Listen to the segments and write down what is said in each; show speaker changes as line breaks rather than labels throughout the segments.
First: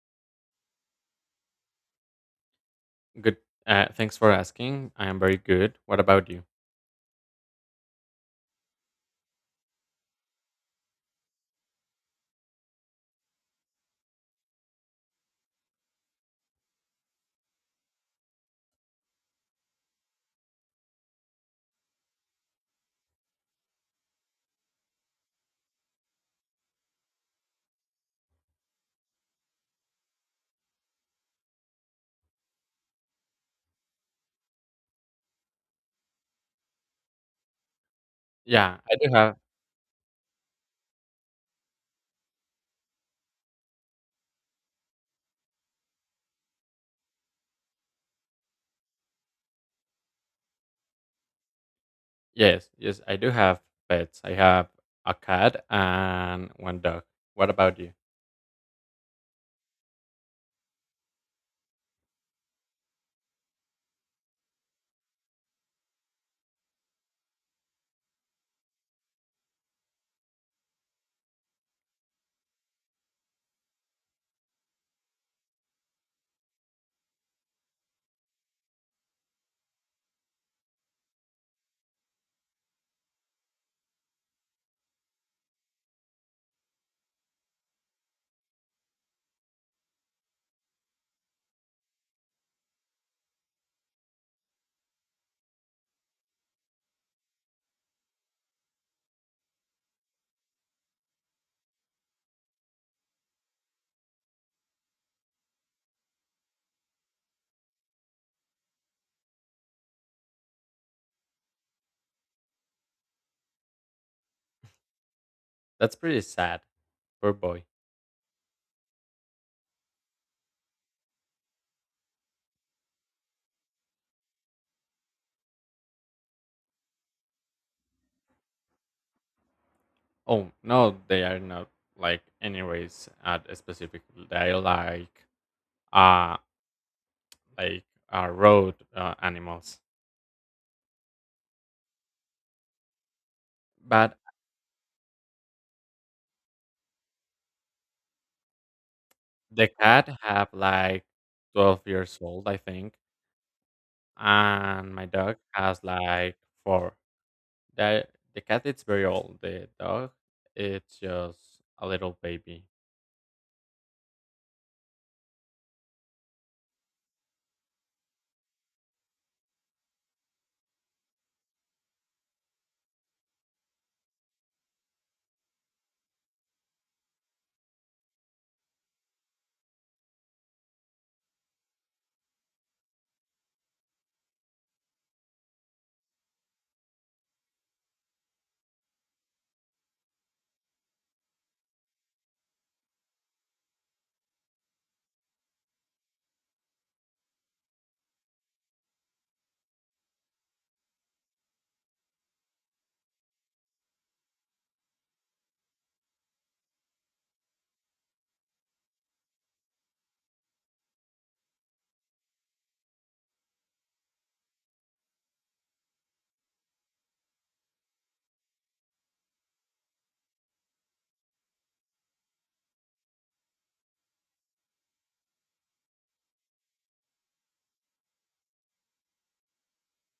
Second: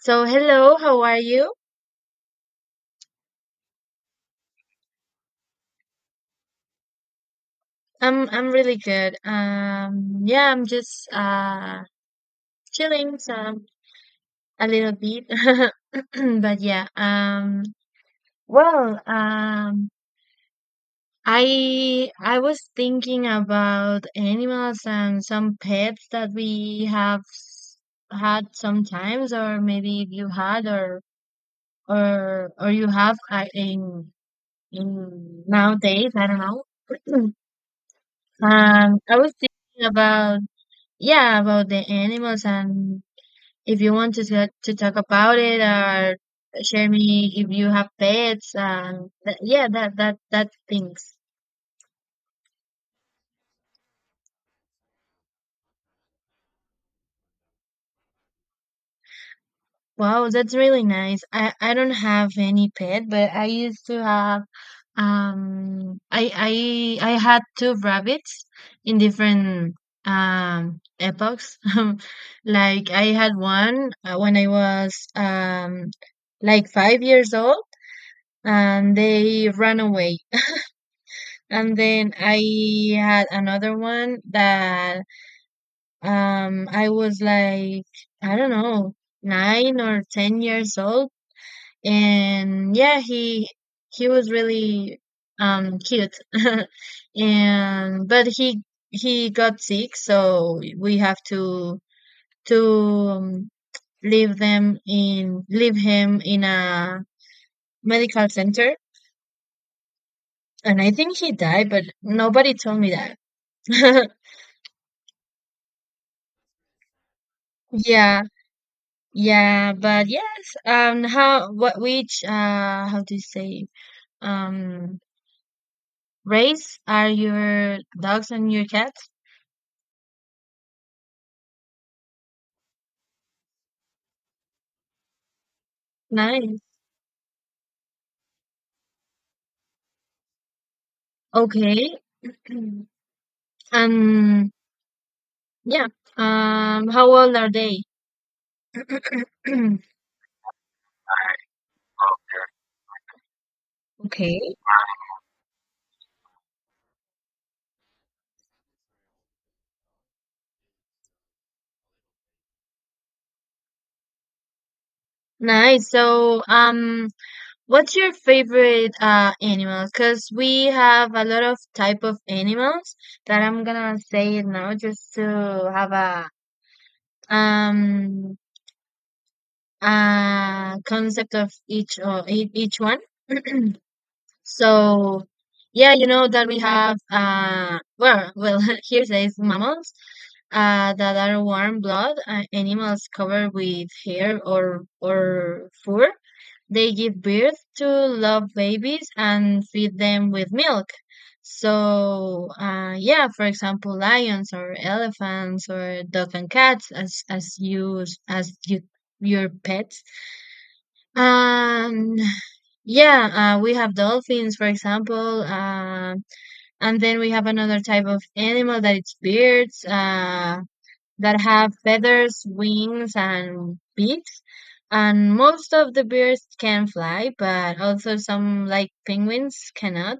So hello, how are you?
Good. Thanks for asking. I am very good. What about you?
I'm really good. Yeah, I'm just chilling some a little bit. But yeah, well, I was thinking about animals and some pets that we have had sometimes, or maybe if you had, or you have, in nowadays, I don't know.
Yeah, I do
I was
have.
thinking about Yeah, about the animals, and if you want to talk, about it, or share me if you have pets, and that, yeah, that things.
Yes, yes, I do have pets. I have a cat and one dog. What about you?
Wow, that's really nice. I don't have any pet, but I used to have, I had two rabbits in different, epochs. Like I had one, when I was, like 5 years old, and they ran away. And then I had another one that, I was like, I don't know, 9 or 10 years old, and yeah, he was really, cute, and but he got sick, so we have to um, leave him in a medical center, and I think he died, but nobody told me that.
That's pretty sad. Poor boy.
yeah. Yeah, but yes, how, what, which, how to say, um, race are your dogs and your cats?
Oh no, they are not like anyways at a specific. They are like uh
Nice.
like road animals.
Okay.
But
Um, yeah. How old are they?
the cat have like 12 years old, I think,
Okay.
and my dog has like 4. That the cat is very old. The dog, it's just a little baby.
Nice. So, what's your favorite, animal? Because we have a lot of type of animals that I'm gonna say it now, just to have a, um, concept of each, each one. So yeah, you know that we have, well, here says mammals, that are warm blood, animals covered with hair or fur. They give birth to love babies and feed them with milk. So, yeah, for example, lions or elephants or dog and cats, as your pets. um, yeah, we have dolphins, for example. And then we have another type of animal that it's birds, that have feathers, wings, and beaks. And most of the birds can fly, but also some, like penguins, cannot.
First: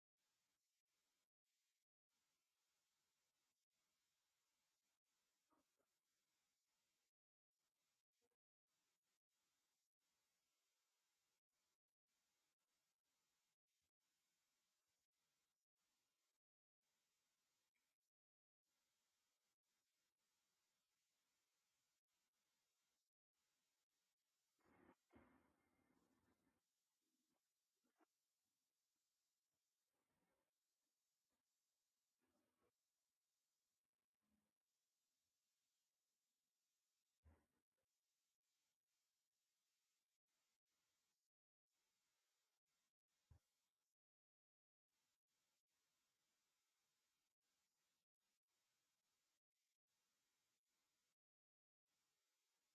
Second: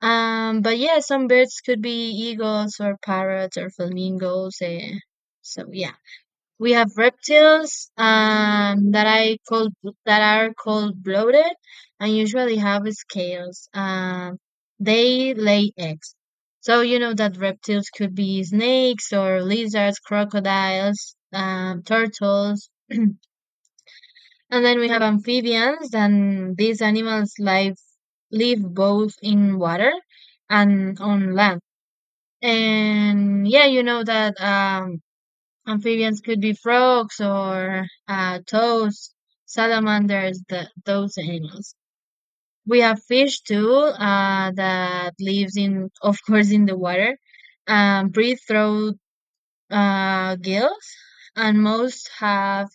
But yeah, some birds could be eagles or parrots or flamingos. So yeah. We have reptiles, that are cold blooded and usually have scales. They lay eggs. So you know that reptiles could be snakes or lizards, crocodiles, turtles, and then we have amphibians, and these animals live both in water and on land. And yeah, you know that, amphibians could be frogs, or toads, salamanders, those animals. We have fish too, that lives in, of course, in the water, breathe through, gills, and most have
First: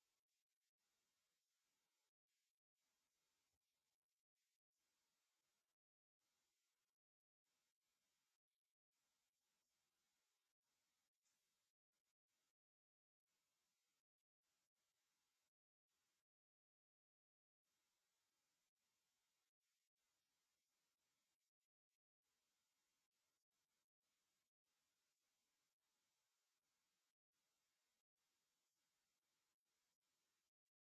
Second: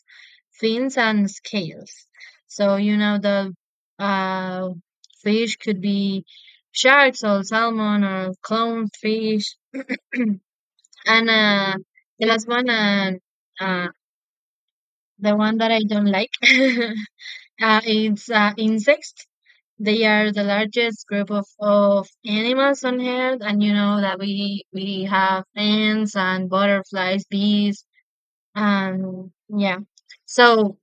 fins and scales. So you know the, uh, fish could be sharks or salmon or clownfish, and, the last one, uh, the one that I don't like, is, insects. They are the largest group of animals on Earth, and you know that we have ants and butterflies, bees, and yeah. So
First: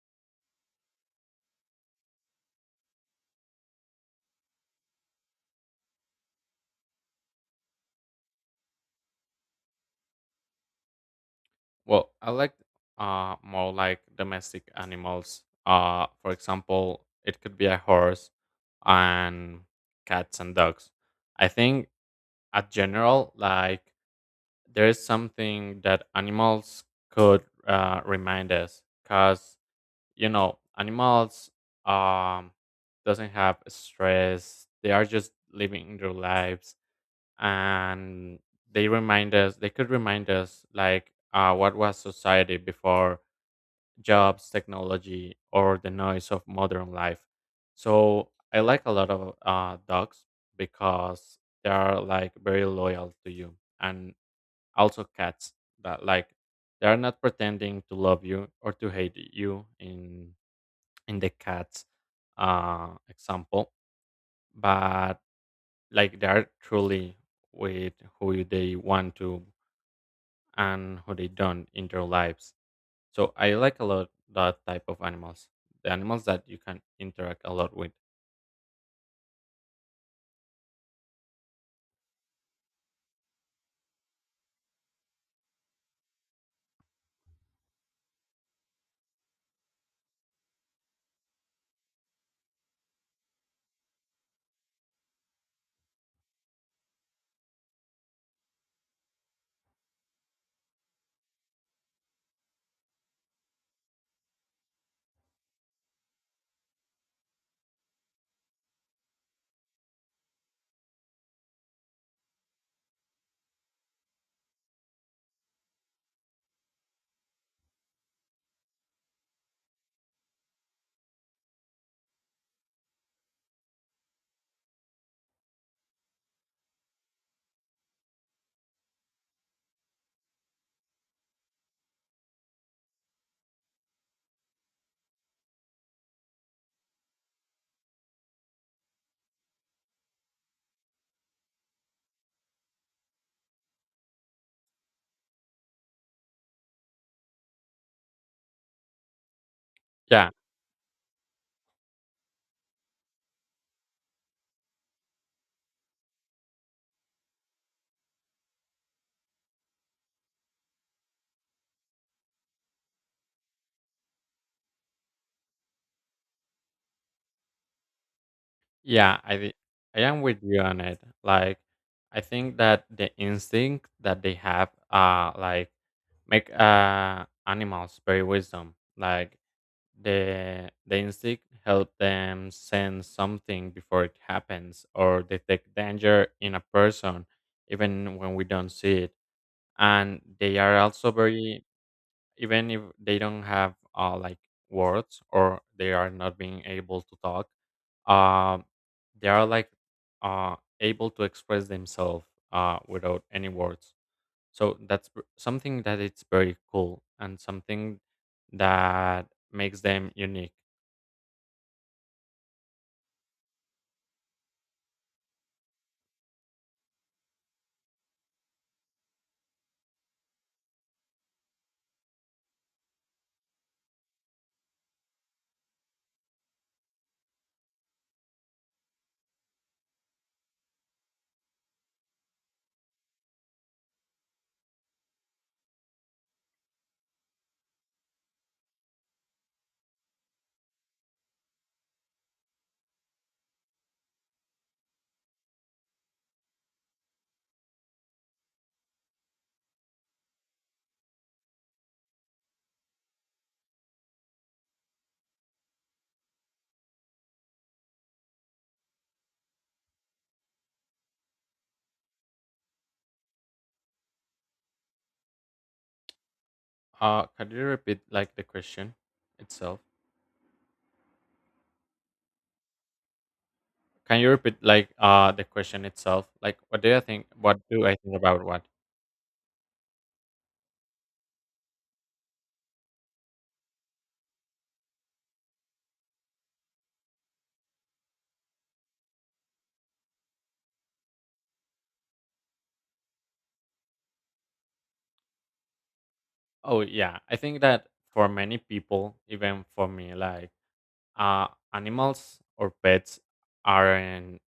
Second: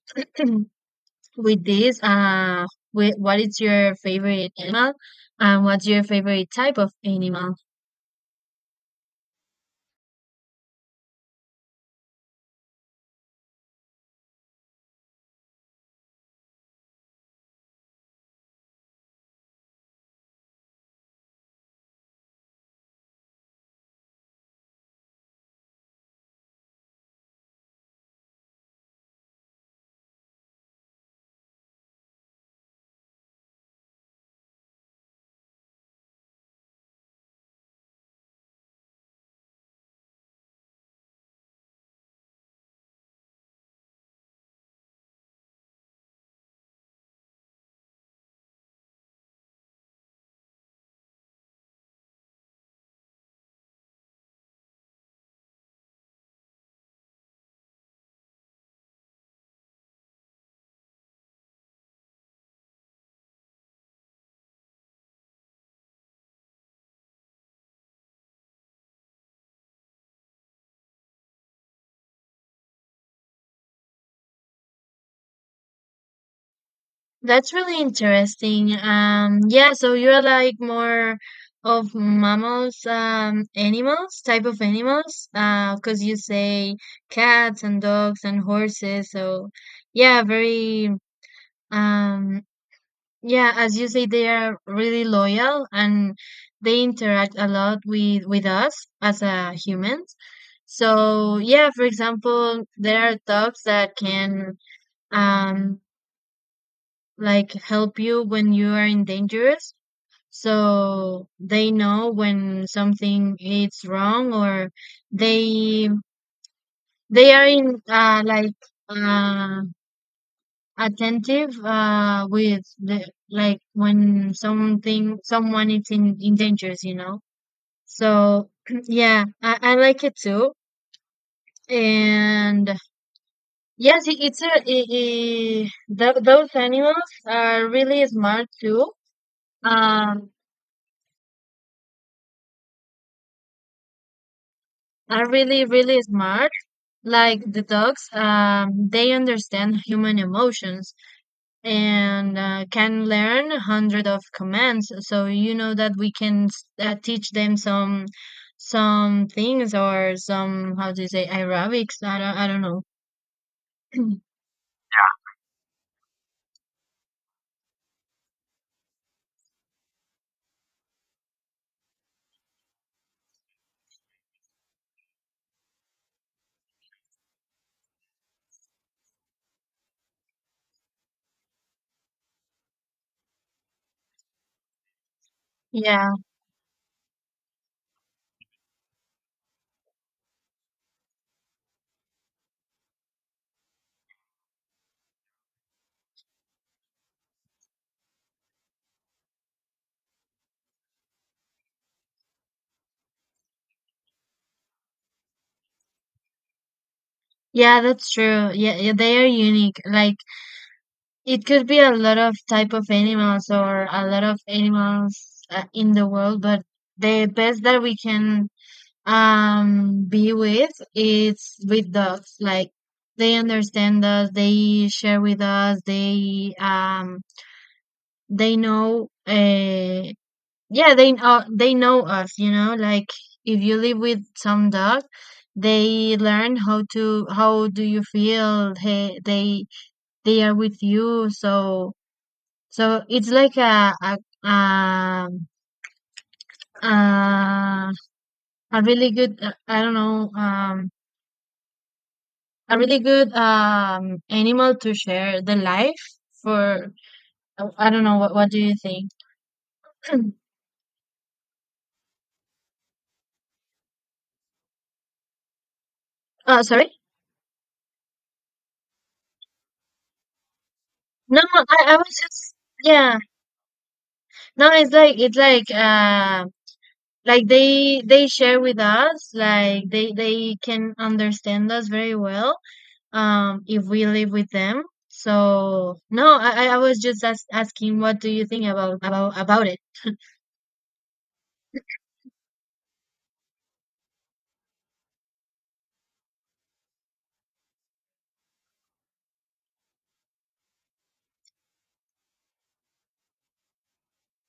with this, what is your favorite animal, and what's your favorite type of animal?
Well, I like more like domestic animals. For example, it could be a horse and cats and dogs. I think at general, like there is something that animals could remind us, cause you know animals um doesn't have stress. They are just living their lives, and they could remind us like what was society before jobs technology or the noise of modern life. So I like a lot of dogs because they are like very loyal to you, and also cats that like they are not pretending to love you or to hate you in the cats example. But like they are truly with who they want to and what they done in their lives. So I like a lot that type of animals, the animals that you can interact
That's
a lot
really
with.
interesting. Yeah, so you're like more of mammals, animals, type of animals, because you say cats and dogs and horses. So, yeah, very, um, yeah, as you say, they are really loyal and they interact a lot with us as, humans. So, yeah, for example, there are dogs that can. Um, like help you when you are in dangerous, so they know when something is wrong, or they they are in, like, uh attentive, with the, like when something someone is in dangerous, you know. So yeah, I like it too. And yes, it, it's a it, it, tho- those animals are really smart too, um are really really smart, like the dogs. They understand human
Yeah,
emotions, and, can learn 100 of commands, so you know that we can, teach them some things, or some, how do you say, aerobics, I don't know.
yeah, I am with you on it. Like I think that the instinct that they have, like make animals very wisdom. Like the instinct help them sense something before it happens or detect
Yeah,
danger in a person even when we don't see it, and they are also very even if they don't have like words, or they are not being able to talk. um they are like able to express themselves without any words. So that's something that it's very cool and
yeah,
something
that's true. Yeah, yeah, they
that
are unique,
makes them
like,
unique.
it could be a lot of type of animals or a lot of animals, in the world, but the best that we can, be with, it's with dogs. Like they understand us, they share with us, they, know, yeah, they know us, you know, like, if you live with some dog, they learn how to, how do you feel, they are with you. So, so it's like a, um uh, a really good, I don't know, a really good, animal to share the life for. I don't know, what do you think? Oh, sorry.
Can you repeat like the question itself?
No, no, I was just, yeah.
Can you repeat
No,
like
it's like,
the question itself, like
like
what do I
they
think
they
about
share
what?
with us, like they can understand us very well, if we live with them. So no, I was just as, asking what do you think about it?
Oh yeah, I think that for many people, even for me, like animals or pets aren't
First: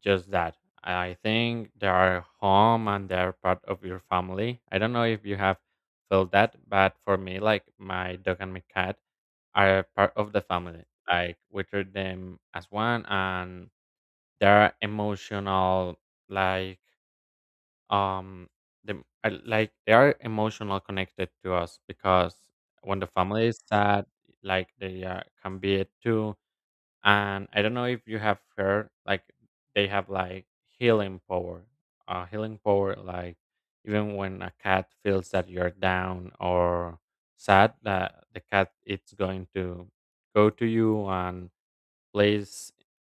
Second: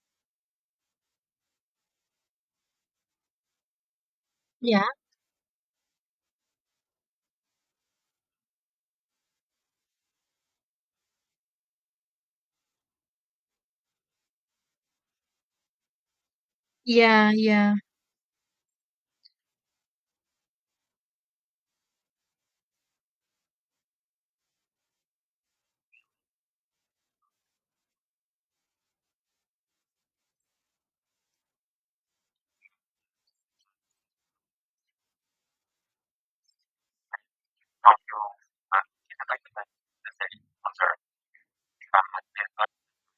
just that. I think they are home and they are part of your family. I
Yeah.
don't know if you have felt that, but for me, like my dog and my cat are part of the family. Like we treat them as one, and they are emotional, like
Yeah, yeah.
um, like they are emotional connected to us because when the family is sad, like can be it too. And I don't know if you have heard, like they have like healing power, healing power. Like even when a cat feels that you're down or sad, that the cat it's going to go to you and place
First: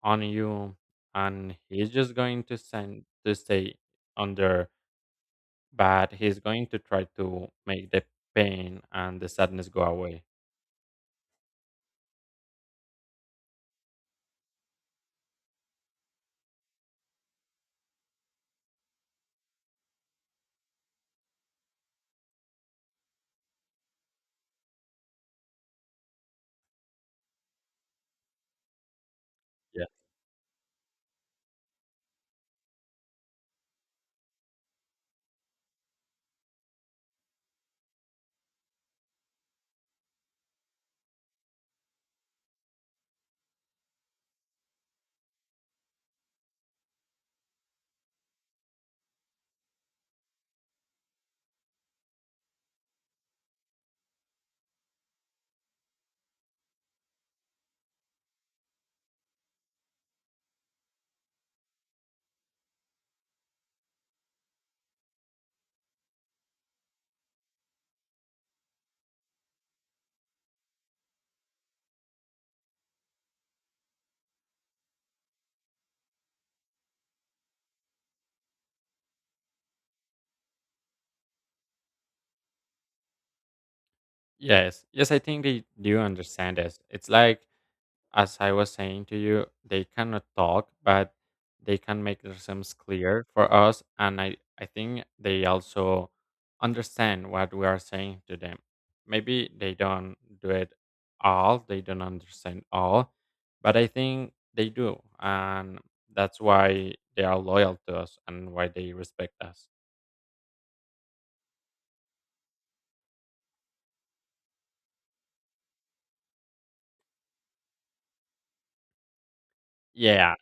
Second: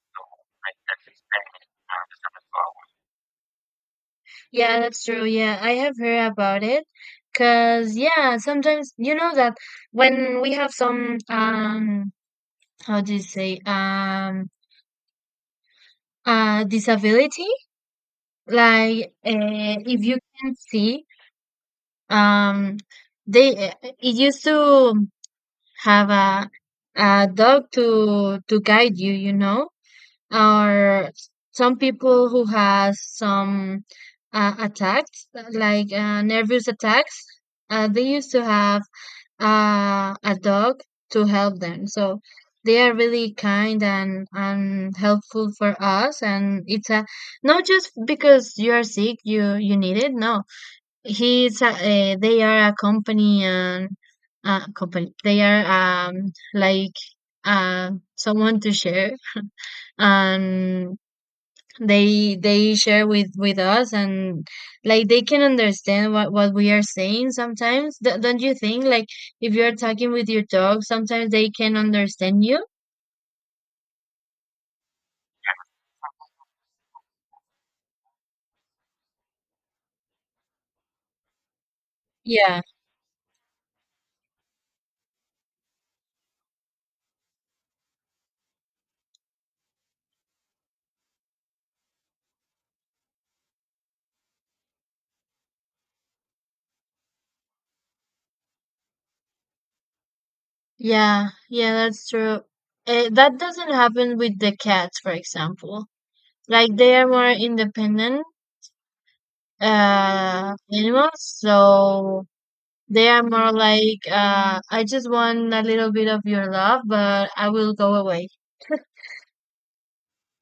on you, and he's just going to send to stay under,
Yeah, that's true. Yeah, I have
but
heard
he's
about
going to
it.
try to make
Cause
the
yeah,
pain
sometimes you
and the
know that
sadness go away.
when we have some, how do you say, disability, like, if you can see, um they, it used to have a dog to guide you, you know.
Yeah.
Or some people who has some, attacks, like, nervous attacks, they used to have, a dog to help them. So they are really kind and helpful for us, and it's a not just because you are sick you need it. No, they are a company, and, company they are, like, uh someone to share. And they share with us, and like they can understand what we are saying sometimes. Don't you think, like, if you're talking with your dog, sometimes they can understand you. Yeah,
Yes. Yes, I think they do understand this. It's like as I was saying to you, they cannot talk, but they can make themselves clear for us. And I think they also understand what we are saying to them. Maybe they don't do it
yeah,
all,
yeah,
they don't
that's true.
understand all,
That doesn't
but I
happen
think
with the
they
cats,
do.
for
And
example.
that's
Like
why
they are
they
more
are loyal to us
independent,
and why they respect us.
animals, so they are more like, I just want a little bit of your love, but I will go away.
Yeah.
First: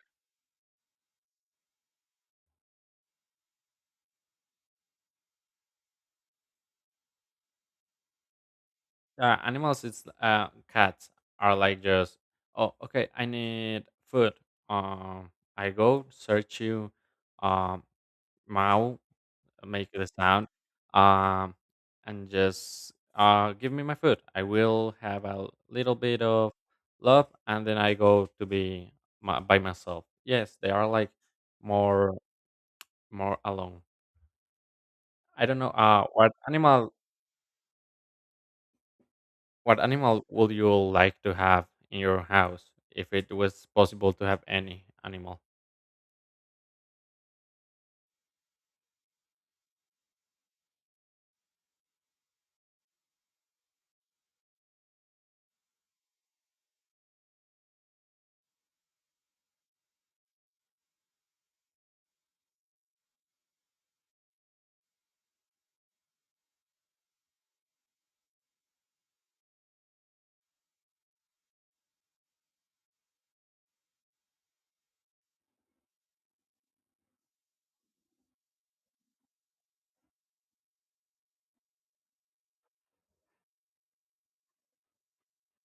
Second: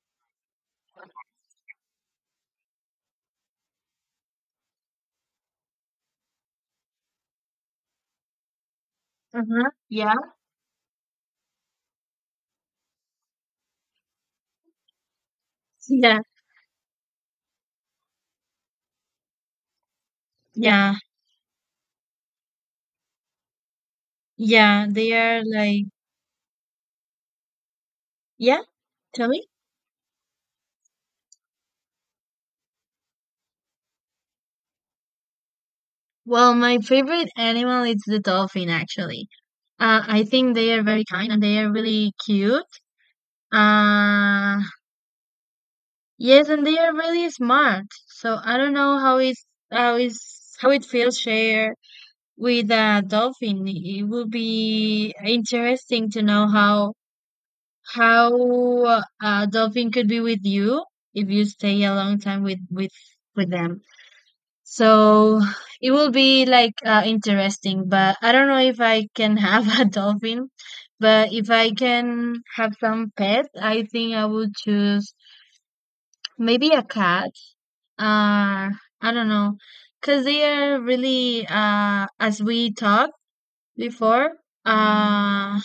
Yeah,
Uh-huh,
animals. It's
yeah.
cats are like just oh okay. I need food. Um, I go
Yeah,
search you, um, meow, make the sound,
yeah.
um, and just give me my food. I
Yeah,
will
they
have
are
a
like,
little bit of love, and then I go to
yeah,
be
tell me.
by myself. Yes, they are like more more alone. I don't know what
Well, my
animal.
favorite animal is the dolphin, actually.
What
I
animal would
think
you
they are very
like
kind,
to
and they
have
are
in
really
your
cute.
house if it was possible to have
Uh,
any animal?
yes, and they are really smart. So I don't know how is, how is how it feels share with a dolphin. It would be interesting to know how a dolphin could be with you, if you stay a long time with them. So it will be like, interesting, but I don't know if I can have a dolphin. But if I can have some pet, I think I would choose maybe a cat. Uh, I don't know, because they are really, as we talked before, uh,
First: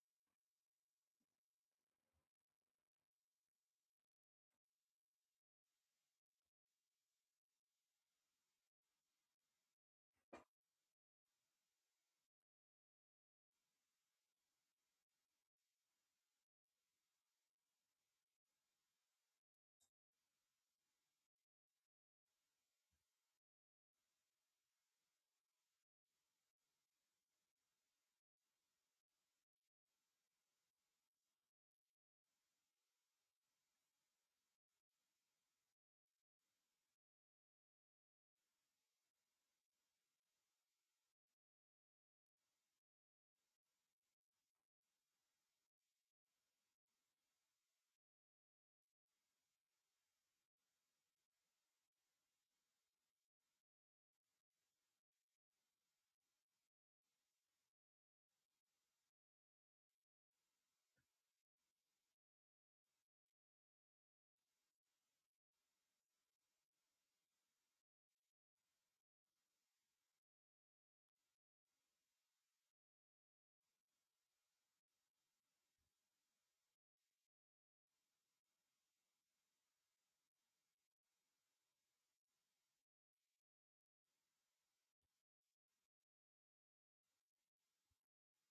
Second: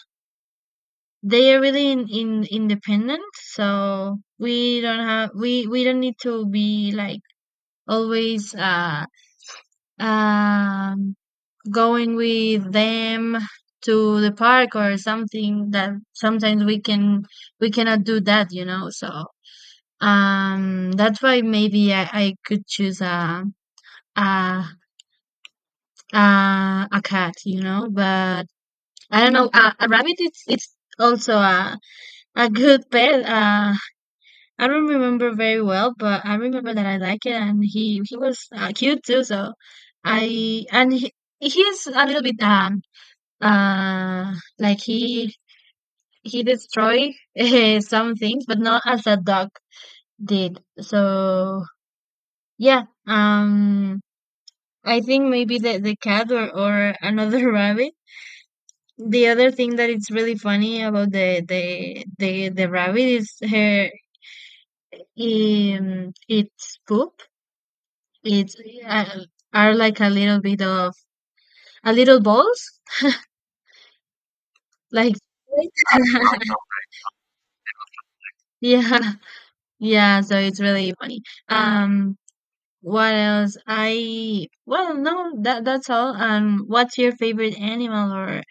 they are really, in independent. So we don't need to be like always, um going with them to the park, or something that sometimes we cannot do that, you know. So, that's why maybe, I could choose a a cat, you know. But I don't know, a rabbit, it's also a good pet. I don't remember very well, but I remember that I like it, and he was, cute too. So I and he, he's a little bit, like he destroyed some things, but not as a dog did. So yeah, I think maybe the cat, or another rabbit. The other thing that it's really funny about the rabbit is her, its poop. It's, uh, are like a little bit of a little balls, like. Yeah, yeah, so it's really funny. um What else? I Well, no, that's all. What's your favorite animal, or,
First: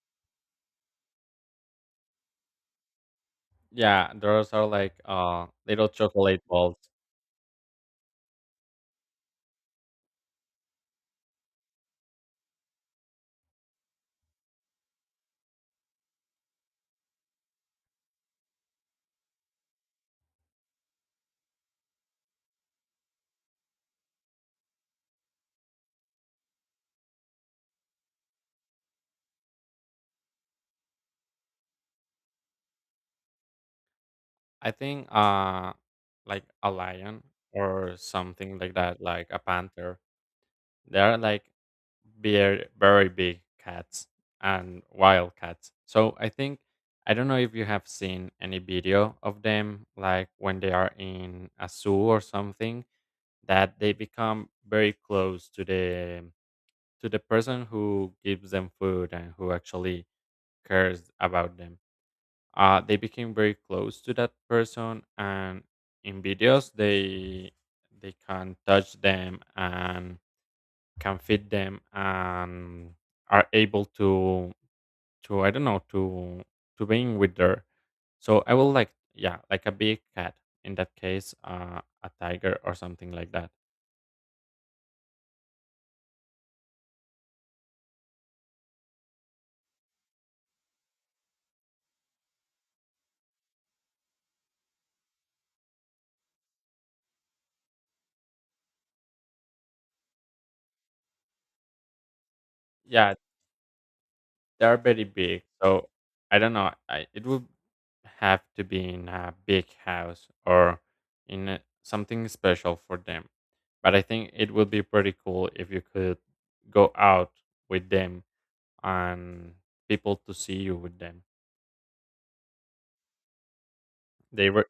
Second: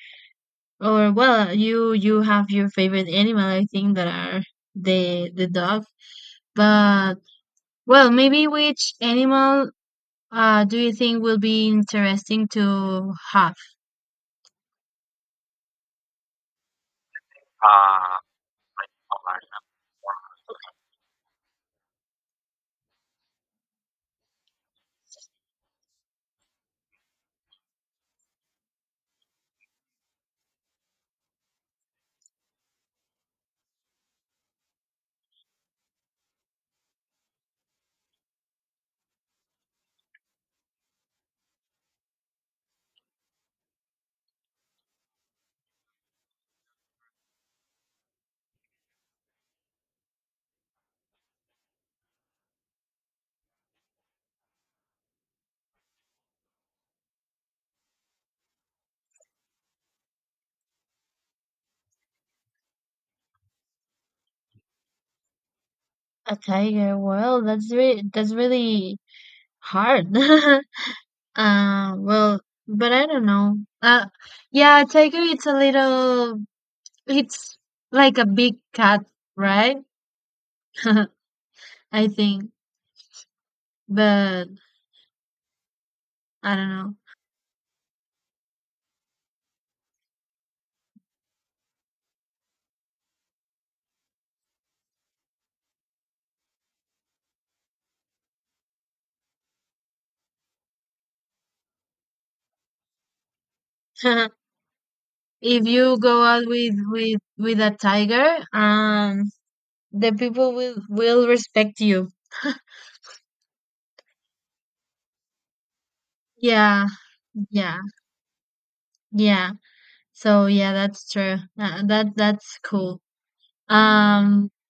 well, you have your favorite animal. I think that
Yeah,
are
those are like
the the dog.
little chocolate balls.
But well, maybe which animal, do you think, will be interesting to have?
I think like a lion or something like that, like a panther. They're like very very big cats and wild cats. So I think I don't know if you have seen any video of them, like when they are in a zoo or something, that they become very close to the person who gives them food and who actually cares about them. They became very close to that person, and in
A
videos
tiger. Well,
they
that's really,
they can touch them
hard.
and can feed them
Well, but
and
I don't
are
know.
able
Uh,
to
yeah, tiger.
to I don't know to being with
It's
her.
like a
So I
big
will like
cat,
yeah like a
right?
big cat, in that case
I
a
think,
tiger or something like that.
but I don't
Yeah,
know.
they are very big,
If
so
you go
I
out
don't know.
with with
It would
with a tiger,
have to be in a big
the
house
people will
or
will respect you.
something special for them. But I think it would be pretty cool if you could
Yeah,
go out
yeah,
with them
yeah.
and people to
So
see
yeah,
you with
that's
them.
true. That's cool.
They
Um,
were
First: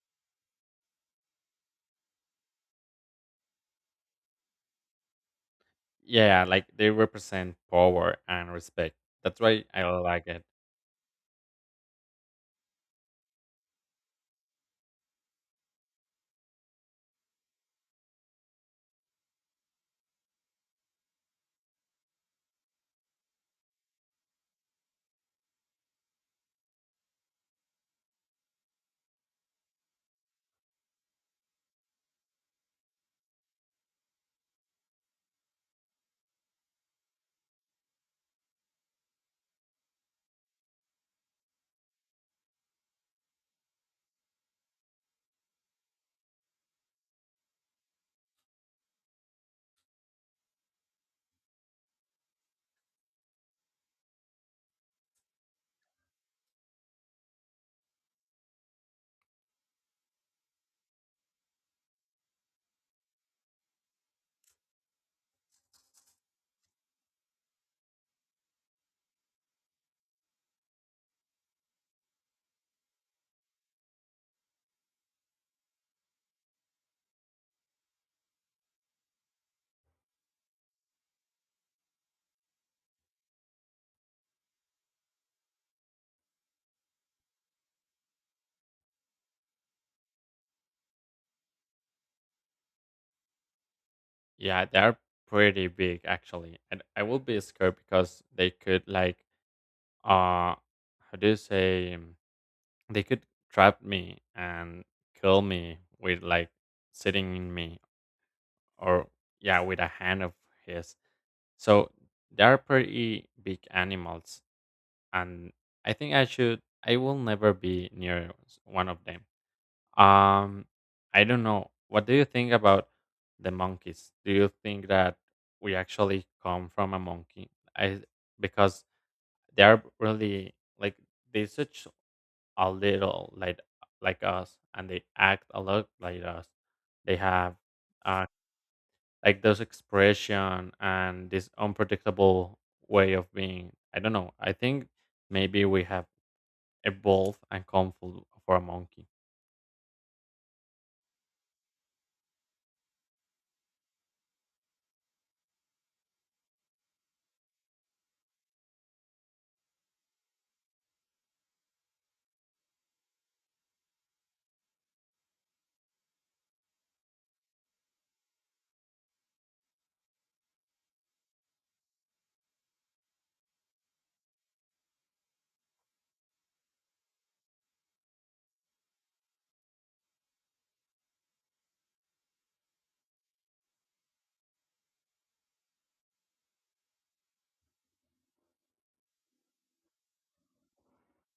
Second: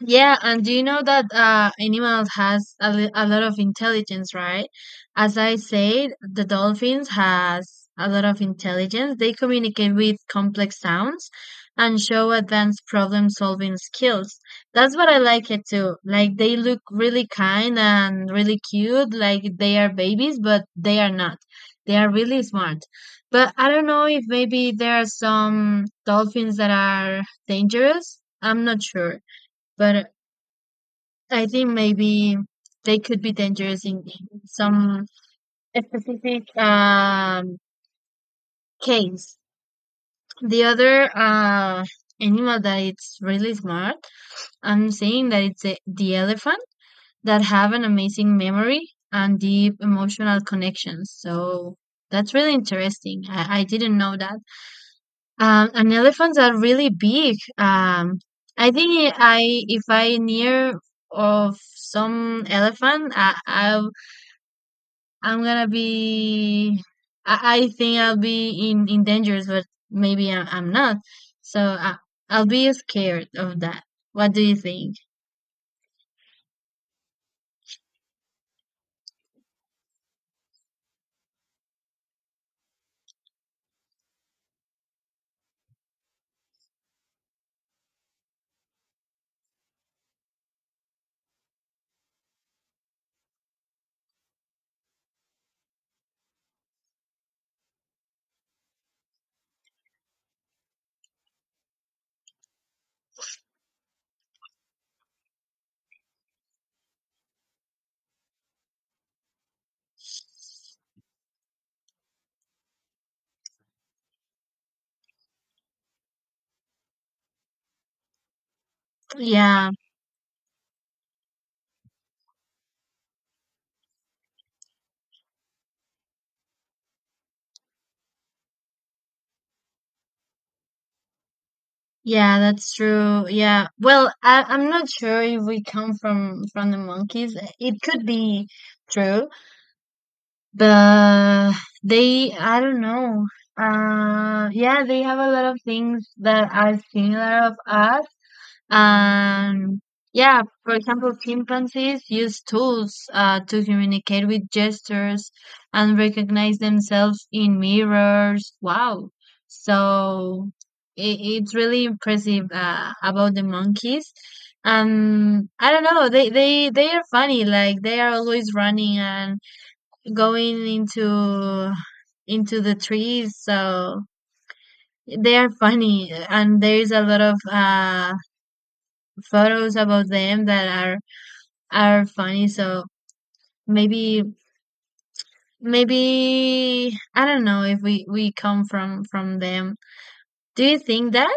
Yeah, and do you know that, animals has a, a lot of intelligence, right? As I said, the
yeah, like they
dolphins
represent
has a
power
lot of
and respect.
intelligence. They
That's why I
communicate with
like it.
complex sounds and show advanced problem solving skills. That's what I like it too. Like they look really kind and really cute, like they are babies, but they are not. They are really smart. But I don't know if maybe there are some dolphins that are dangerous. I'm not sure. But I think maybe they could be dangerous in some specific case. The other animal that it's really smart, I'm saying that it's the elephant that have an amazing memory and deep emotional connections. So that's really interesting. I didn't know that. And elephants are really big. I think I if I near of some elephant, I, I'm gonna be. I think I'll be in dangers, but maybe I'm not. So I, I'll be scared of that. What do you think?
Yeah, they are pretty big actually, and I will be scared because they could like uh how do you say? They could trap me and kill me with like sitting in me or yeah, with a hand of his. So they are pretty big animals, and I think I will never be near one of them.
Yeah,
Um I don't know. What do you think about the monkeys? Do you think that we actually come from a monkey? I Because they are really like they're such
yeah,
a
that's true.
little like
Yeah. Well,
like us,
I'm not
and they
sure if
act a
we
lot
come
like
from
us.
from the
They
monkeys.
have
It could
uh,
be true,
like those expression and this
but they.
unpredictable
I don't
way
know.
of being. I don't know. I
Yeah,
think
they have a lot of
maybe we have
things that are
evolved
similar of
and come
us.
full for a monkey.
Um, yeah, for example, chimpanzees use tools to communicate with gestures and recognize themselves in mirrors. Wow. So it's really impressive about the monkeys. I don't know. They are funny. Like they are always running and going into the trees. So they are funny, and there is a lot of photos about them that are funny. So maybe maybe I don't know if we come from them. Do you think that?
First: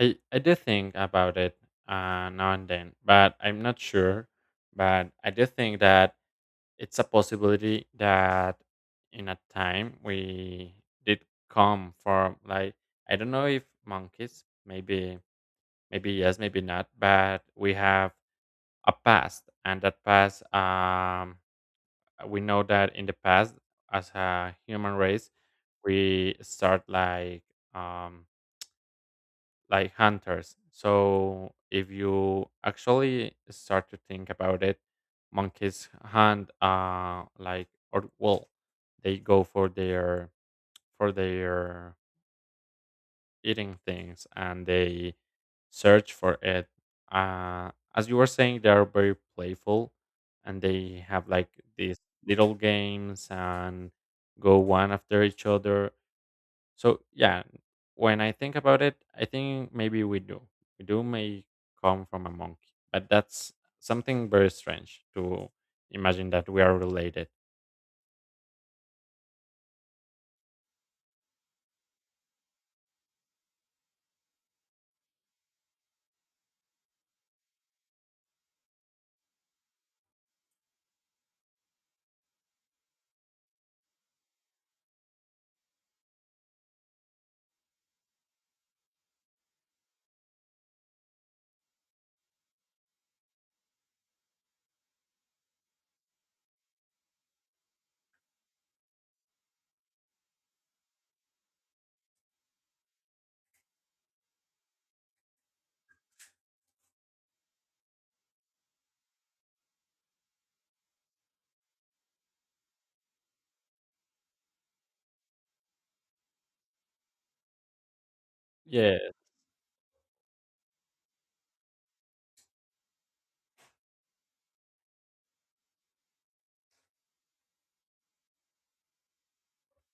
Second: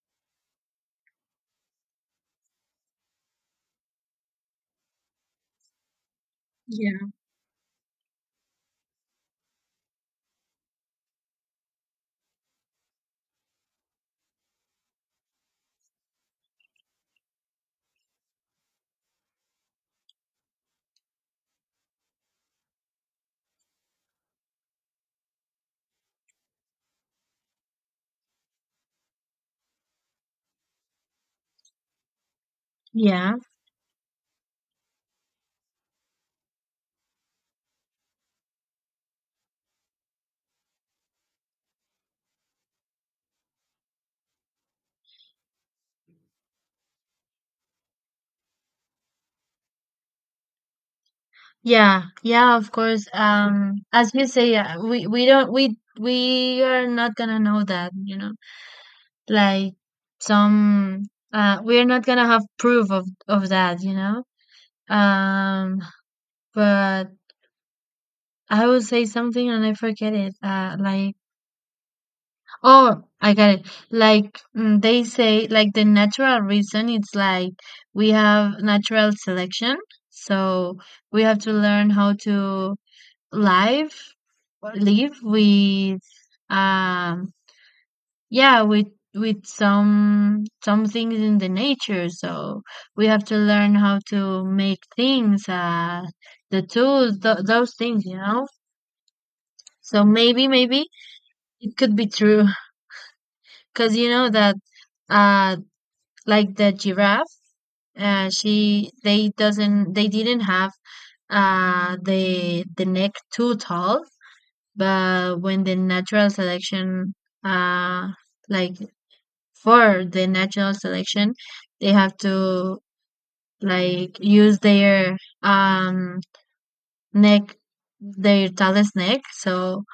I do think about it now and then, but I'm not sure. But I do think that
Yeah.
it's a possibility that in a time we did come from, like I don't know if monkeys, maybe yes, maybe not, but we have a past, and that past we know that in the past, as a human race, we start um like hunters. So if you
Yeah.
actually start to think about it, monkeys hunt like or well, they go for their eating things, and they search for it. As you were saying, they are very playful, and they have like these
Yeah.
little
Yeah, of course.
games
Um,
and
as you say,
go one after
we
each
don't
other.
we are
So
not gonna
yeah,
know that, you
when I
know.
think about it, I
Like
think maybe we do. We do
some
may
we're not
come
gonna
from a
have
monkey,
proof of
but
of
that's
that, you know.
something very strange to
Um
imagine that we are
but
related.
I would say something and I forget it. Uh, like oh, I got it. Like they say, like the natural reason, it's like we have natural selection. So we have to learn how to live, live with, um, yeah, with some things in the nature. So we have to learn how to make things, the tools, th those things, you know. So maybe it could be true, because you know that uh like the giraffe she they doesn't they didn't have the neck too tall, but when the natural selection uh like
Yeah,
for the natural selection they have to like use their um neck, their tallest neck. So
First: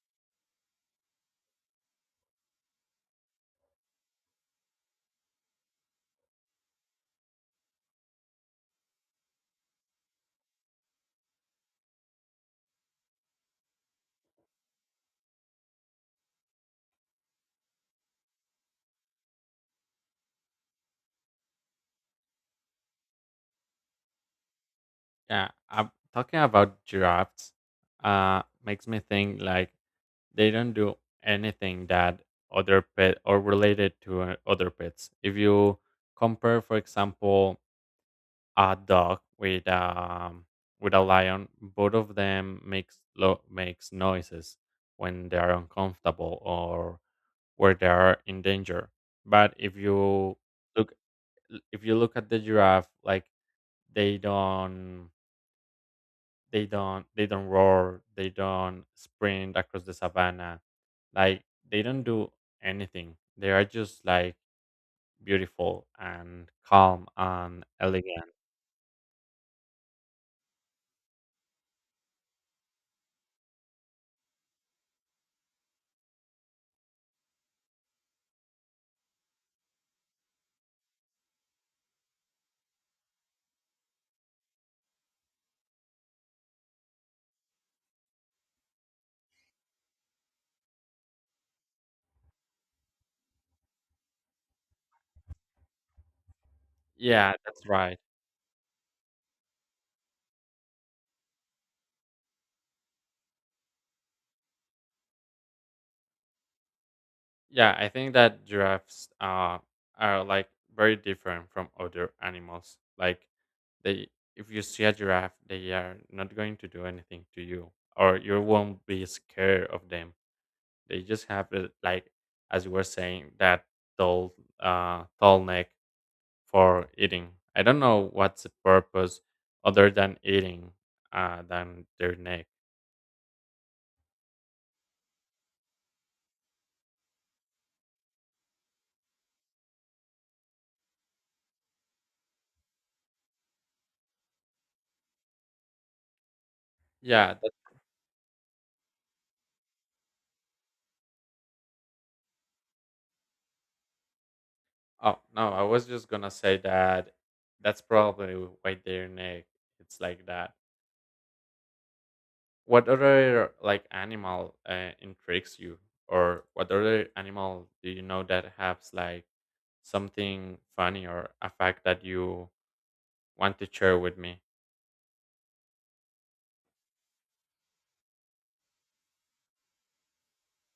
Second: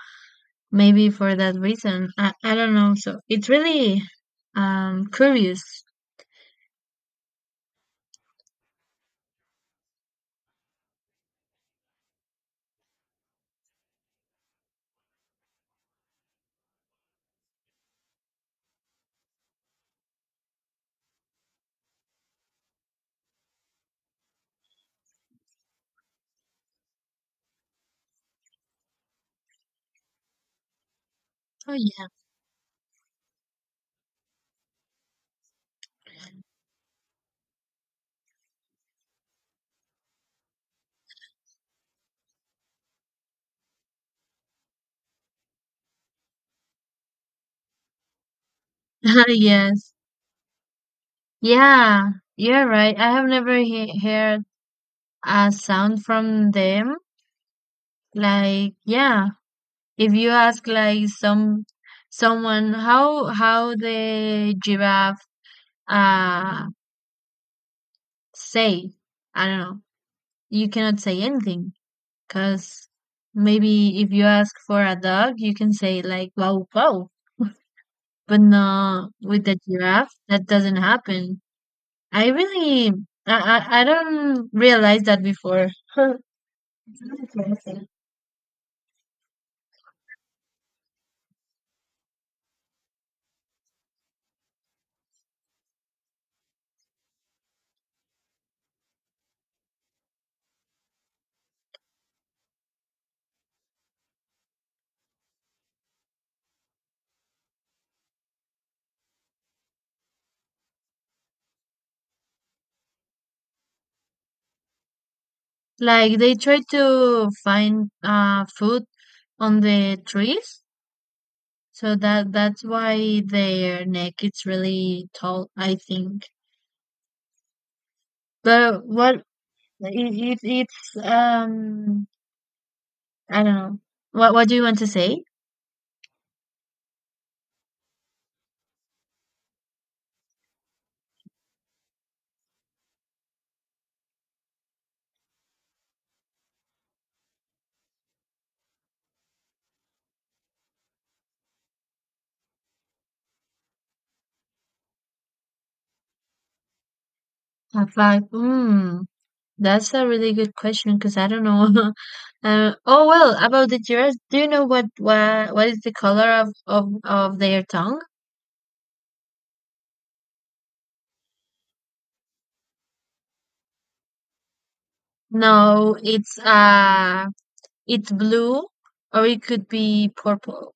maybe for that reason I don't know, so it's really curious.
yeah. Talking about giraffes, makes me think like they don't do
Oh
anything
yeah.
that other pet or related to other pets. If you compare, for example, a dog with a lion, both of them makes makes noises when they are uncomfortable or where they are in danger. But
Yes,
look if you
yeah,
look at the
you're
giraffe,
right. I
like
have never he
they
heard
don't
a sound from them.
they don't roar, they
Like,
don't
yeah,
sprint across the
if you
savannah,
ask like
like
some
they don't do
someone
anything. They are
how
just like
the giraffe
beautiful and
uh
calm and elegant.
say, I don't know, you cannot say anything because maybe if you ask for a dog, you can say like wow wow, but no, with the giraffe that doesn't happen. I really, I don't realize that before.
Yeah, that's right. Yeah, I think that giraffes are like very different from other animals. Like they, if you see a giraffe, they are
Like they
not going
try
to do anything
to
to you,
find
or you won't
food
be
on
scared of
the
them.
trees,
They just have
so
like,
that's
as you were
why
saying, that
their neck
tall,
is
uh,
really
tall
tall,
neck
I think.
for eating. I don't know what's the
But
purpose
what
other than
it
eating,
it's
than their neck.
I don't know. What do you want to say?
Yeah, oh, no, I was just gonna say that that's
In fact,
probably why their neck
that's
it's
a
like
really good
that.
question because I don't know.
What
Oh well,
other
about the
like
giraffes, do you
animal
know
intrigues
what
you,
is the color
or
of
what
of
other
of their
animal do
tongue?
you know that has like something funny or a fact that you want to share with me?
No, it's it's blue or it could be purple.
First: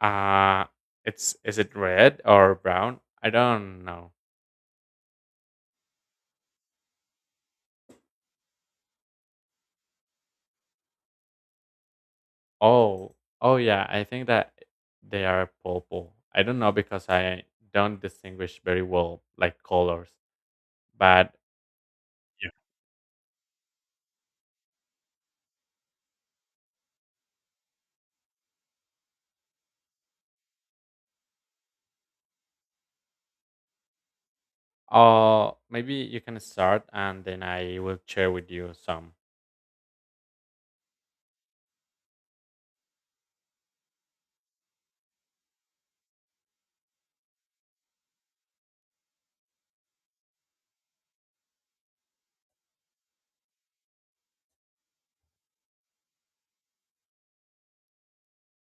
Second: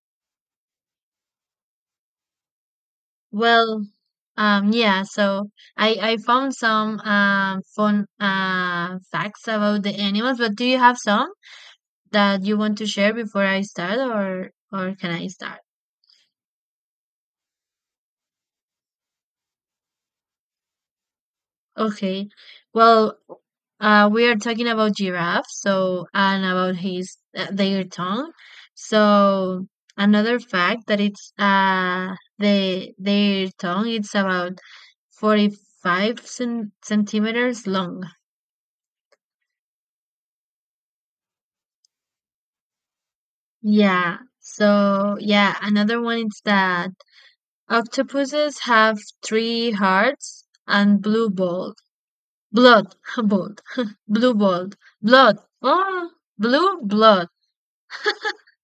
Uh it's Is it red or brown? I don't
Well,
know.
yeah, so I found some fun facts about the animals, but do you have some that you want to share
Oh,
before
oh
I
yeah,
start
I think that
or can
they
I
are
start?
purple. I don't know because I don't distinguish very well like colors, but
Okay.
yeah.
Well, we are talking about giraffes, so and about his their tongue. So another fact that it's their tongue it's about
Maybe you
45
can
cen-
start, and then
centimeters
I will
long.
share with you some.
Yeah. So, yeah, another one is that octopuses have three hearts and blue bold. Blood, bold, blue bold, blood, oh, blue blood.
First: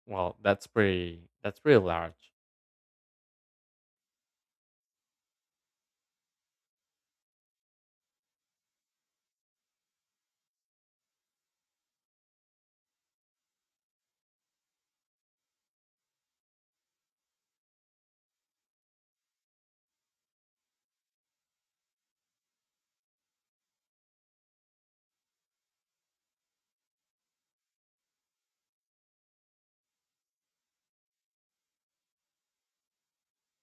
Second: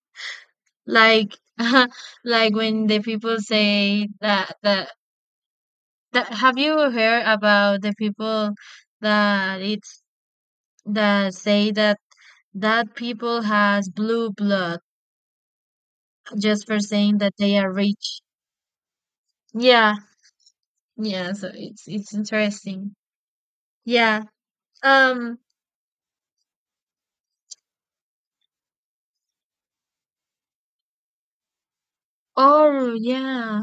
Well, that's pretty.
Like,
That's pretty large.
like when the people say that, that, have you heard about the people that that say that that people has blue blood? Just for saying that they are rich. Yeah, yeah. So it's interesting. Yeah. Um. Oh yeah.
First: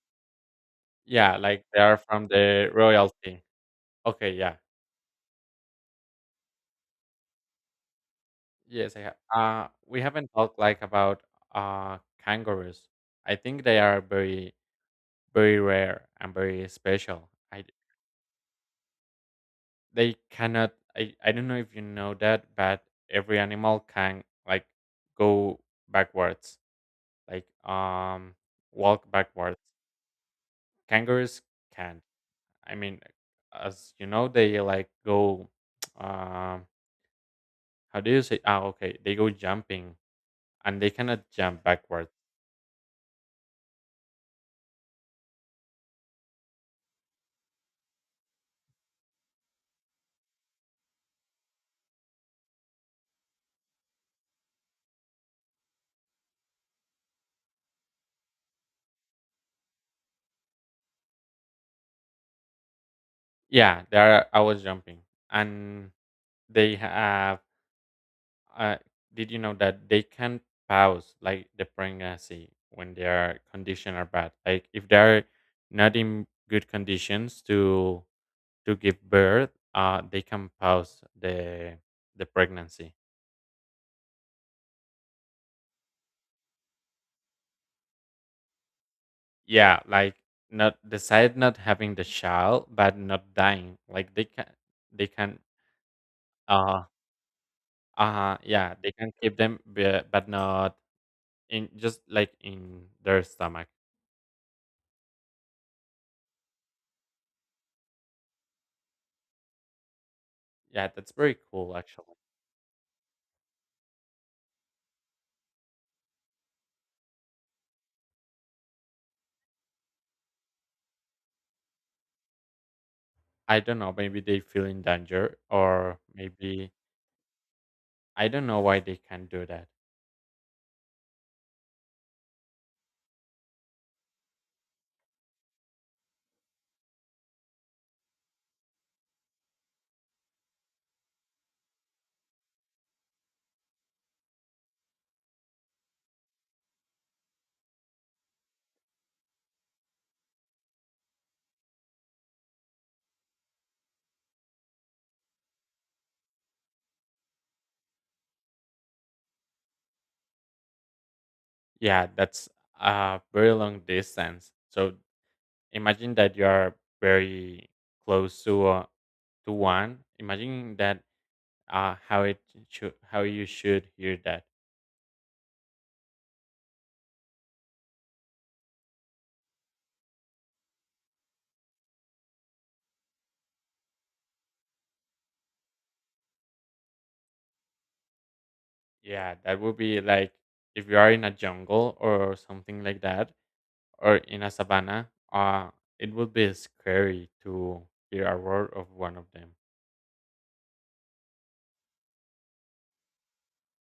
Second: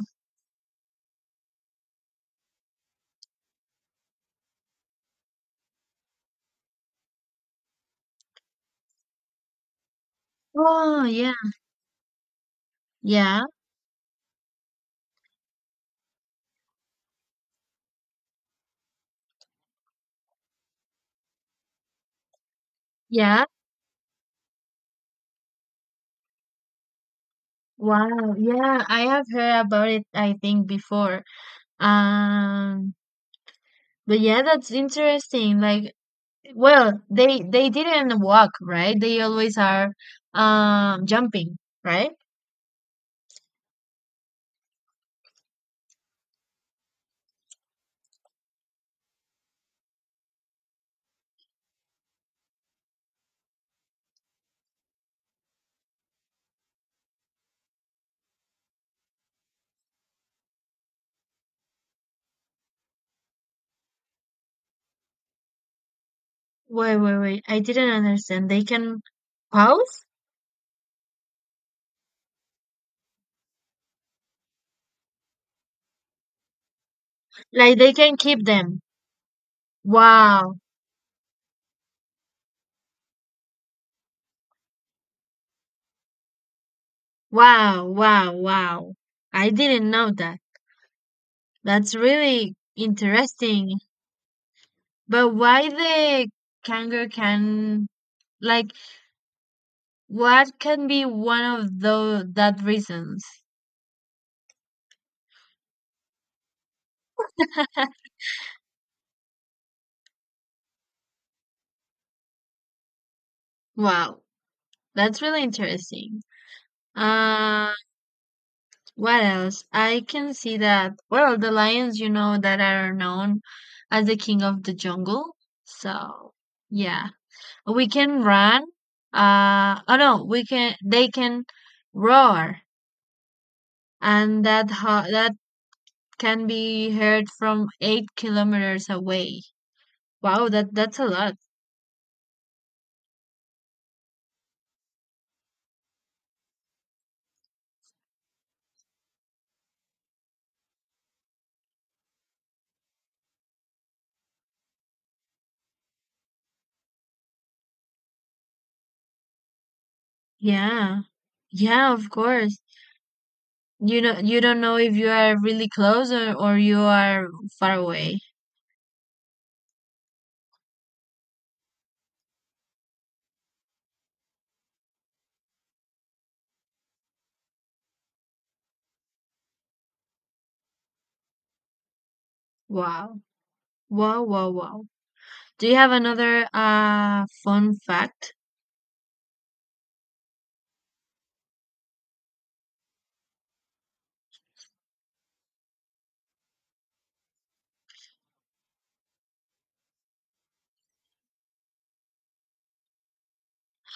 Yeah, like they are from the royalty. Okay, yeah, yes, I have. We haven't talked like
Oh
about
yeah.
uh kangaroos. I
Yeah.
think they are very, very rare and very special. I They cannot. I don't know if you know that, but every
Yeah.
animal can like go backwards, like
Wow. Yeah. I
walk
have
backwards.
heard about it. I think before.
Kangaroos can't. I
Um.
mean, as you
But
know,
yeah,
they
that's
like go.
interesting. Like,
Um,
well, they
how do
didn't
you say?
walk,
Ah, okay.
right?
They
They
go
always are,
jumping, and they cannot
jumping,
jump backwards.
right?
Yeah, they are always jumping, and they
Wait, wait,
have.
wait. I didn't understand. They
Uh,
can
did you know that they
pause?
can pause like the pregnancy when their condition are bad? Like if they are not in good conditions
Like they
to
can keep
to
them.
give birth, they can
Wow.
pause the pregnancy.
Wow, wow, wow. I
Yeah,
didn't know
like
that.
not decide not
That's
having the
really
child but not dying.
interesting.
Like they
But
can
why the
uh
kangaroo can like
yeah, they can keep them, but
what
not
can be one
in
of
just
those
like
that
in their
reasons?
stomach. Yeah, that's very cool actually.
Wow, that's really interesting. Uh, what else? I can see that. Well, the lions, you know, that are known
I don't know,
as the
maybe they
king of
feel
the
in
jungle.
danger, or
So,
maybe
yeah, we can
I don't know
run.
why they can do that.
Oh no, we can. They can roar, and that ho that can be heard from 8 kilometers away. Wow, that that's a lot. Yeah, yeah,
Yeah,
of
that's
course.
a very long
You know, you
distance,
don't know
so
if you are really close,
imagine that you
or
are
you are
very
far away.
close to one. Imagine that uh, how it how you should hear that.
Wow, wow, wow, wow. Do you have another fun fact?
Yeah, that would be like if you are in a jungle or something like that, or in a savannah. It would be scary to hear a roar of one of them.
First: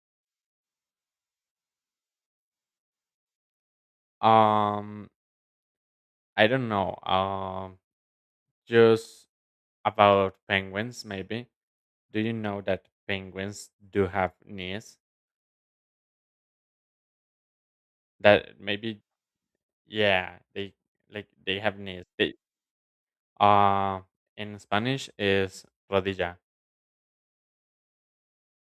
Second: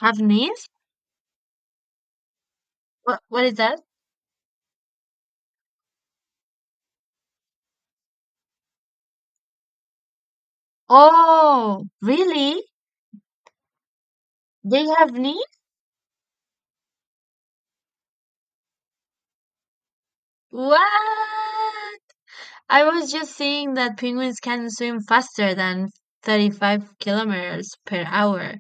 Have knees? What is that?
Um, I don't know. Just about penguins, maybe.
Oh,
Do you know
really?
that penguins do have
They
knees?
have knees?
That maybe, yeah,
Wow.
they have knees. They
I was just seeing that
uh,
penguins
in
can swim
Spanish
faster
is
than
rodilla.
35 kilometers per hour,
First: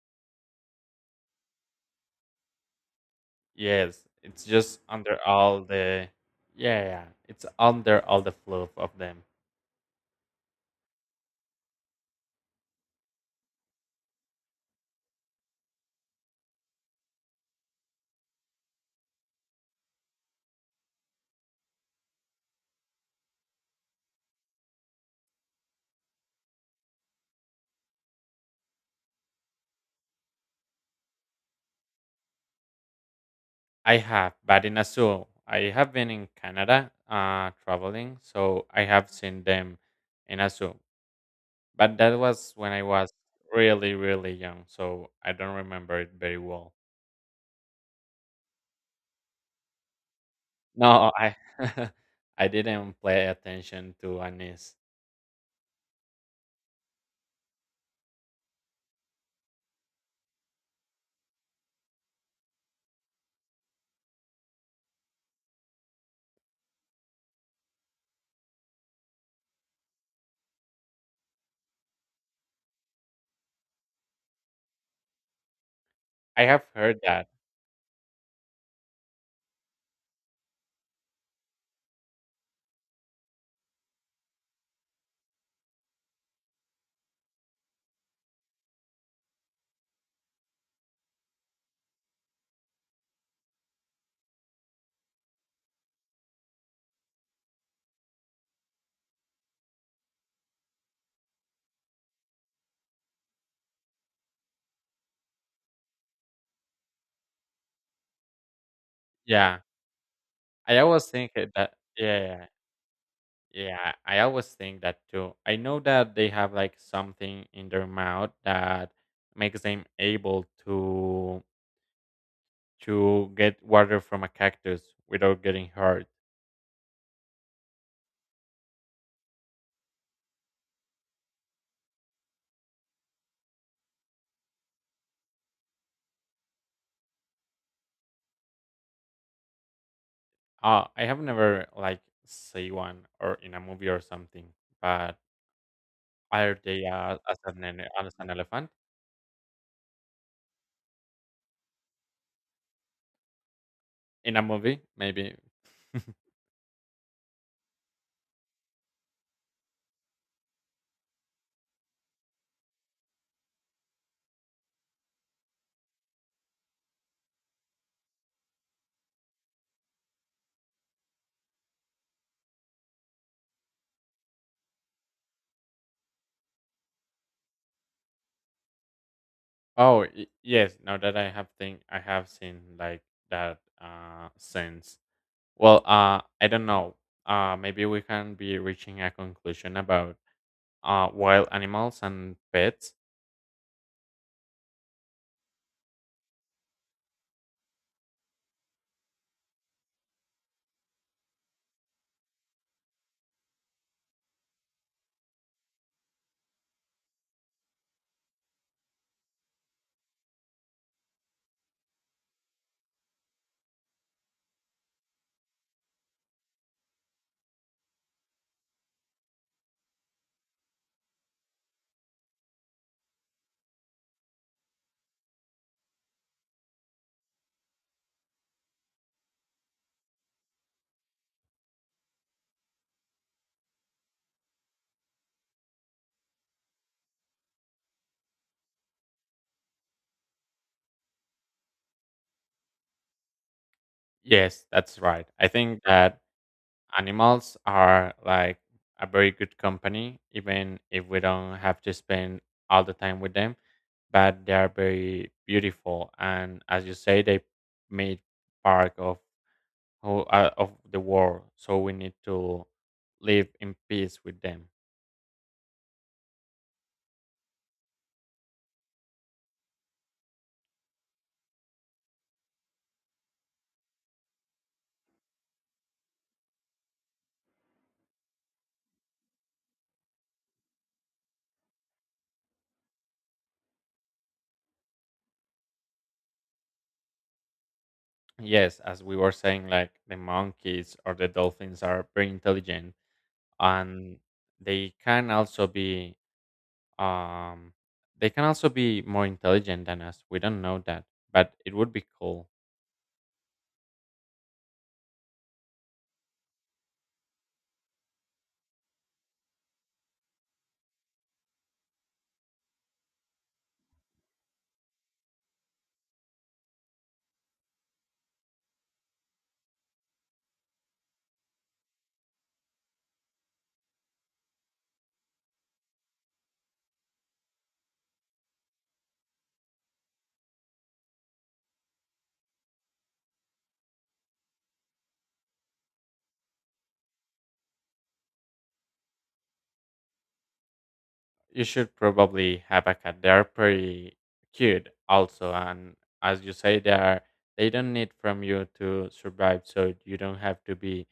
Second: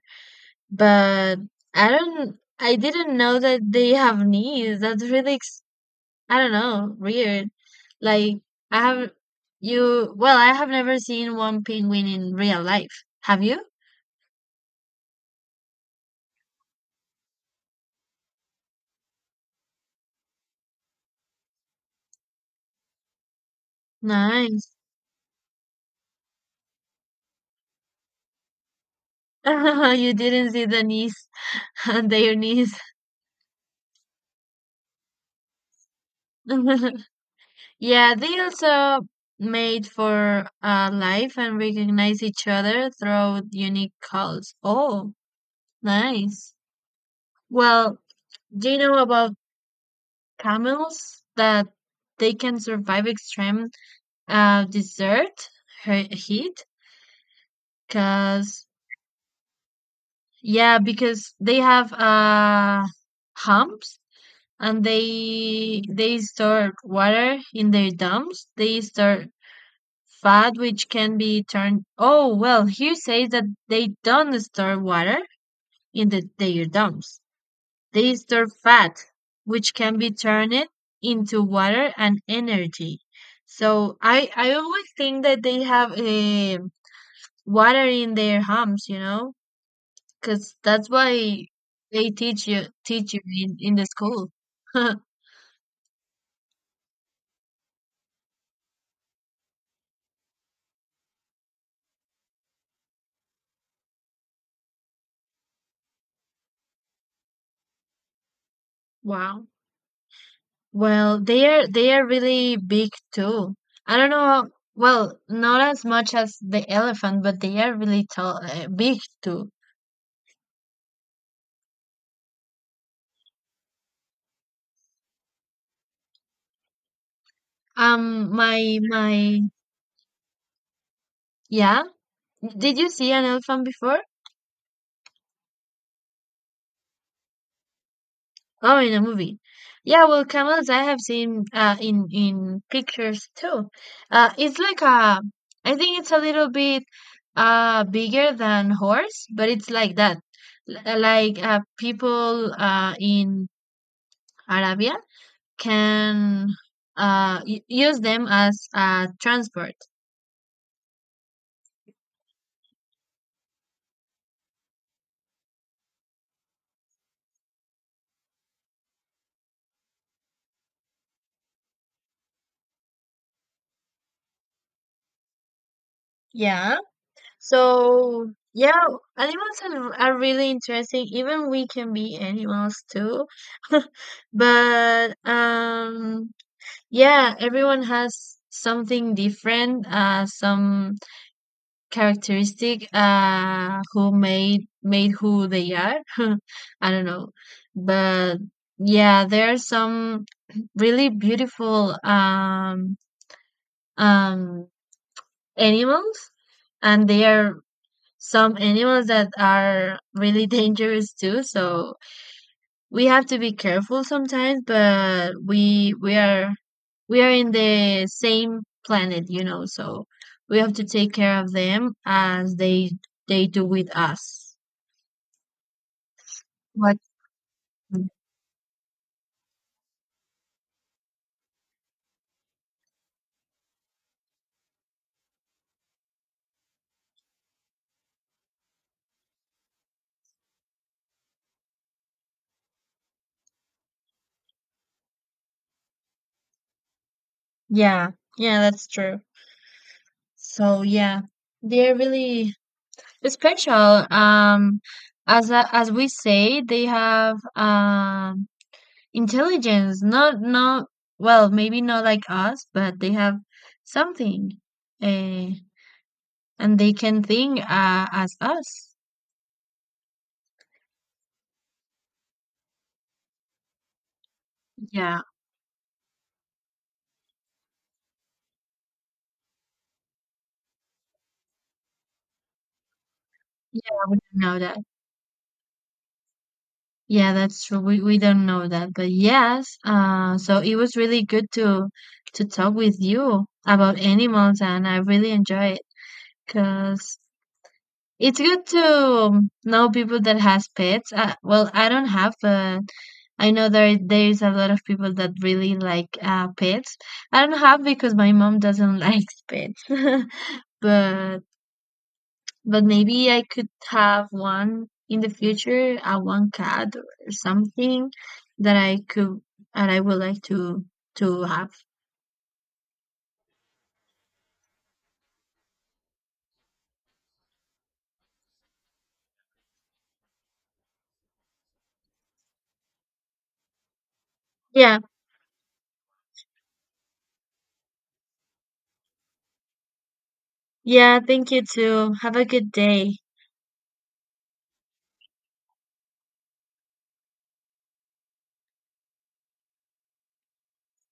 but I didn't know that they
Yes,
have
it's just
knees. That's
under
really,
all
ex-
the
I don't
yeah,
know,
yeah, it's
weird.
under all the
Like,
fluff
I
of
have,
them.
well, I have never seen one penguin in real life. Have you? Nice. You didn't see the knees, their knees.
I have, but in Azul, I have been in Canada,
Yeah,
traveling,
they
so I
also
have seen them
made
in
for
Azul,
life and
but that
recognize each
was when I
other
was
through unique
really, really
calls.
young, so
Oh,
I don't remember it very
nice.
well.
Well, do you know about
No,
camels that they
I
can
didn't
survive
pay
extreme
attention to Anis.
desert he- heat? Cause yeah, because they have humps, and they store water in their dumps. They store fat which can be turned. Oh, well, here says that they don't store water in
I
their
have heard
dumps.
that.
They store fat, which can be turned into water and energy. So I always think that they have water in their homes, you know, because that's why they teach you in the school. Wow.
Yeah, I always
Well,
think it that.
they are
Yeah, yeah,
really big too. I
yeah,
don't
I always
know,
think that
well,
too. I
not
know
as much
that they
as
have
the
like
elephant, but
something
they
in
are
their
really
mouth
tall,
that
big too.
makes them able to get water from a cactus without getting hurt.
My my Yeah. Did you see an elephant before? Oh, in a movie. Yeah, well, camels I have
I have
seen
never like
in
see one
pictures
or in a
too.
movie or something,
It's like
but
a, I think it's a little
are
bit
they as an
bigger than
elephant
horse, but it's like that. L- like people in
in a movie?
Arabia
Maybe.
can y- use them as transport. Yeah. So yeah, animals
Oh,
are really
yes, now
interesting.
that
Even we can
I
be
have seen
animals
like
too.
that sense.
But
Well, I don't know.
yeah, everyone
Maybe we can
has
be reaching a
something
conclusion
different,
about
uh, some
wild animals and
characteristic
pets.
who made made who they are. I don't know. But yeah, there are some really beautiful um, animals, and there are some animals that are really dangerous too. So we have to be careful sometimes, but we are we are in the same planet, you know. So we have to take care of them as they do with us. But
Yes, that's right. I think that animals
yeah,
are like
yeah, that's
a
true.
very good company, even
So
if we
yeah,
don't have to
they're
spend
really
all the time with them.
special.
But they are very
As a- as we
beautiful,
say,
and
they
as you say,
have
they made part of
intelligence, not
of
not
the world.
well,
So
maybe
we
not
need
like
to
us, but they have
live in peace with
something
them.
uh, and they can think as us. Yeah. Yeah. We don't know that. Yeah, that's true. We don't know
Yes,
that,
as
but
we were saying,
yes,
like the
so it was
monkeys or
really
the
good
dolphins are very
to talk
intelligent,
with you about
and
animals, and
they
I
can
really enjoy
also
it
be
because
um they
it's
can
good
also be more
to
intelligent
know
than
people
us.
that
We don't
has
know that,
pets,
but
well,
it
I
would be
don't have,
cool.
but I know there there's a lot of people that really like pets. I don't have because my mom doesn't like pets. But but maybe I could have one in the future, one cat or something that I could and I would like to have. Yeah. Yeah, thank you
You should
too. Have a
probably
good
have a
day.
cat. They're pretty cute also, and as you say, they don't need from you to survive, so you don't have to be